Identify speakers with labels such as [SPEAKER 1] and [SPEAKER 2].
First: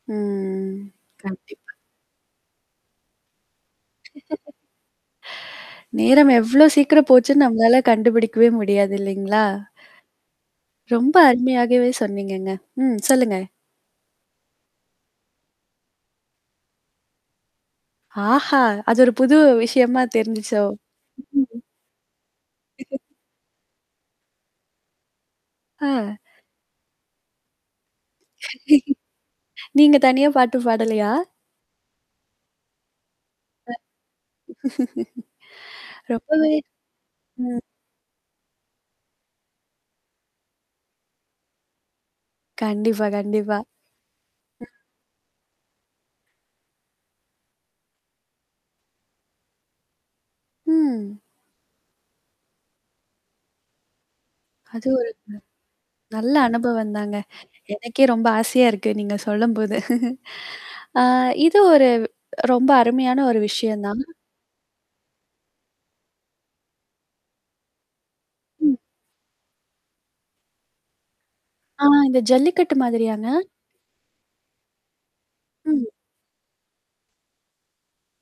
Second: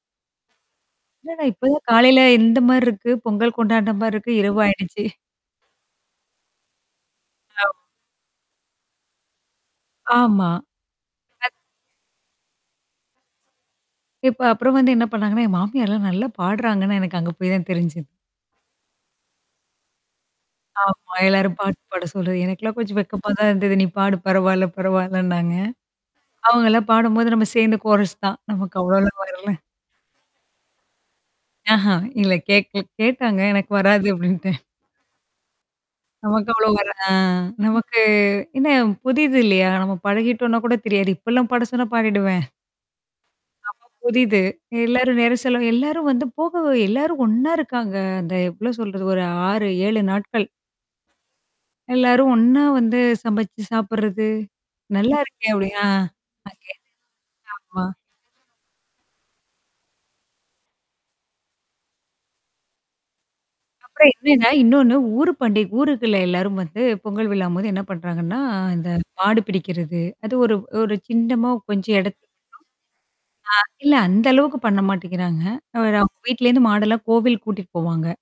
[SPEAKER 1] ம்.
[SPEAKER 2] இல்லடா,
[SPEAKER 1] கண்டிப்பா.
[SPEAKER 2] இப்பதான் காலையில எந்த மாரி இருக்கு? பொங்கல் கொண்டானே மாரி இருக்கு இரவு ஆயிடுச்சு?
[SPEAKER 1] நேரம் எவ்ளோ சீக்கிரம் போச்சுன்னு
[SPEAKER 2] அவு
[SPEAKER 1] நம்மளால கண்டுபிடிக்கவே முடியாது, இல்லைங்களா?
[SPEAKER 2] ஆமா.
[SPEAKER 1] ரொம்ப
[SPEAKER 2] அது
[SPEAKER 1] அருமையாகவே சொன்னீங்கங்க. ம். சொல்லுங்க.
[SPEAKER 2] இப்ப அப்பறம் வந்து என்ன பண்ணாங்கன்னா, என் மாமியார்லாம் நல்லா பாடுறாங்கன்னா எனக்கு அங்க போய் தான் தெரிஞ்சது.
[SPEAKER 1] ஆஹா! அது ஒரு புது விஷயமா தெரிஞ்சுச்சோ.
[SPEAKER 2] ஆமா. எல்லாரும் பாட்டு பாட சொல்றது. எனக்கெல்லாம் கொஞ்சம் வெக்கமா தான் இருந்தது. "நீ பாடு பரவாயல பரவாயலன்னாங்க."
[SPEAKER 1] ஆ.
[SPEAKER 2] அவங்கலாம் பாடும்போது, நம்ம சேர்ந்த கோரஸ் தான். நமக்கு அவ்வளோலாம் வரல.
[SPEAKER 1] நீங்க தனியா பாட்டு பாடலையா?
[SPEAKER 2] ஆஹா, இல்ல கேட்கல கேட்டாங்க.
[SPEAKER 1] ஆ,
[SPEAKER 2] "எனக்கு வராது" அப்படின்ட்டேன். நமக்கு
[SPEAKER 1] ரொம்பவே
[SPEAKER 2] அவ்வளோ வர ஆ,
[SPEAKER 1] ம்.
[SPEAKER 2] நமக்கு என்ன, புதிது இல்லையா? நம்ம பழகிட்டோம்னா கூட தெரியாது. இப்பலாம் பாட சொன்னா பாடிடுவேன்.
[SPEAKER 1] கண்டிப்பா, கண்டிப்பா.
[SPEAKER 2] அப்ப புதிது.
[SPEAKER 1] ம்.
[SPEAKER 2] எல்லாரும் வெற சொல்லவும், எல்லாரும் வந்து போகவ எல்லாரும் ஒண்ணா இருக்காங்க. அந்த எவ்ளோ சொல்றது ஒரு 6, 7 நாட்கள்.
[SPEAKER 1] ம்.
[SPEAKER 2] எல்லாரும் ஒண்ணா வந்து சமைச்சு சாப்படுறது.
[SPEAKER 1] அது ஒரு
[SPEAKER 2] நல்லாருக்கே அப்படி, ஆ,
[SPEAKER 1] நல்ல
[SPEAKER 2] அங்கயே
[SPEAKER 1] அனுபவம் தாங்க.
[SPEAKER 2] ஆமா.
[SPEAKER 1] எனக்கே ரொம்ப ஆசையா இருக்கு, நீங்க சொல்லும்போது. ஆ, இது ஒரு ரொம்ப அருமையான ஒரு விஷயம் தான்.
[SPEAKER 2] அப்புறம், என்னன்னா, இன்னொன்னு ஊர் பண்டி ஊருக்குள்ள எல்லாரும் வந்து, பொங்கல் விழாம்போது என்ன பண்றாங்கன்னா,
[SPEAKER 1] ம்.
[SPEAKER 2] இந்த மாடு பிடிக்கிறது, அது ஒரு ஒரு சின்னமா
[SPEAKER 1] ஆ,
[SPEAKER 2] கொஞ்சம்
[SPEAKER 1] இந்த
[SPEAKER 2] இடத்து
[SPEAKER 1] ஜல்லிக்கட்டு மாதிரியாங்க?
[SPEAKER 2] ஆ, இல்ல அந்த அளவுக்கு பண்ண மாட்டேங்கிறாங்க.
[SPEAKER 1] ம்.
[SPEAKER 2] அவங்க வீட்லேருந்து மாடெல்லாம் கோவிலுக்கு கூட்டிட்டு போவாங்க.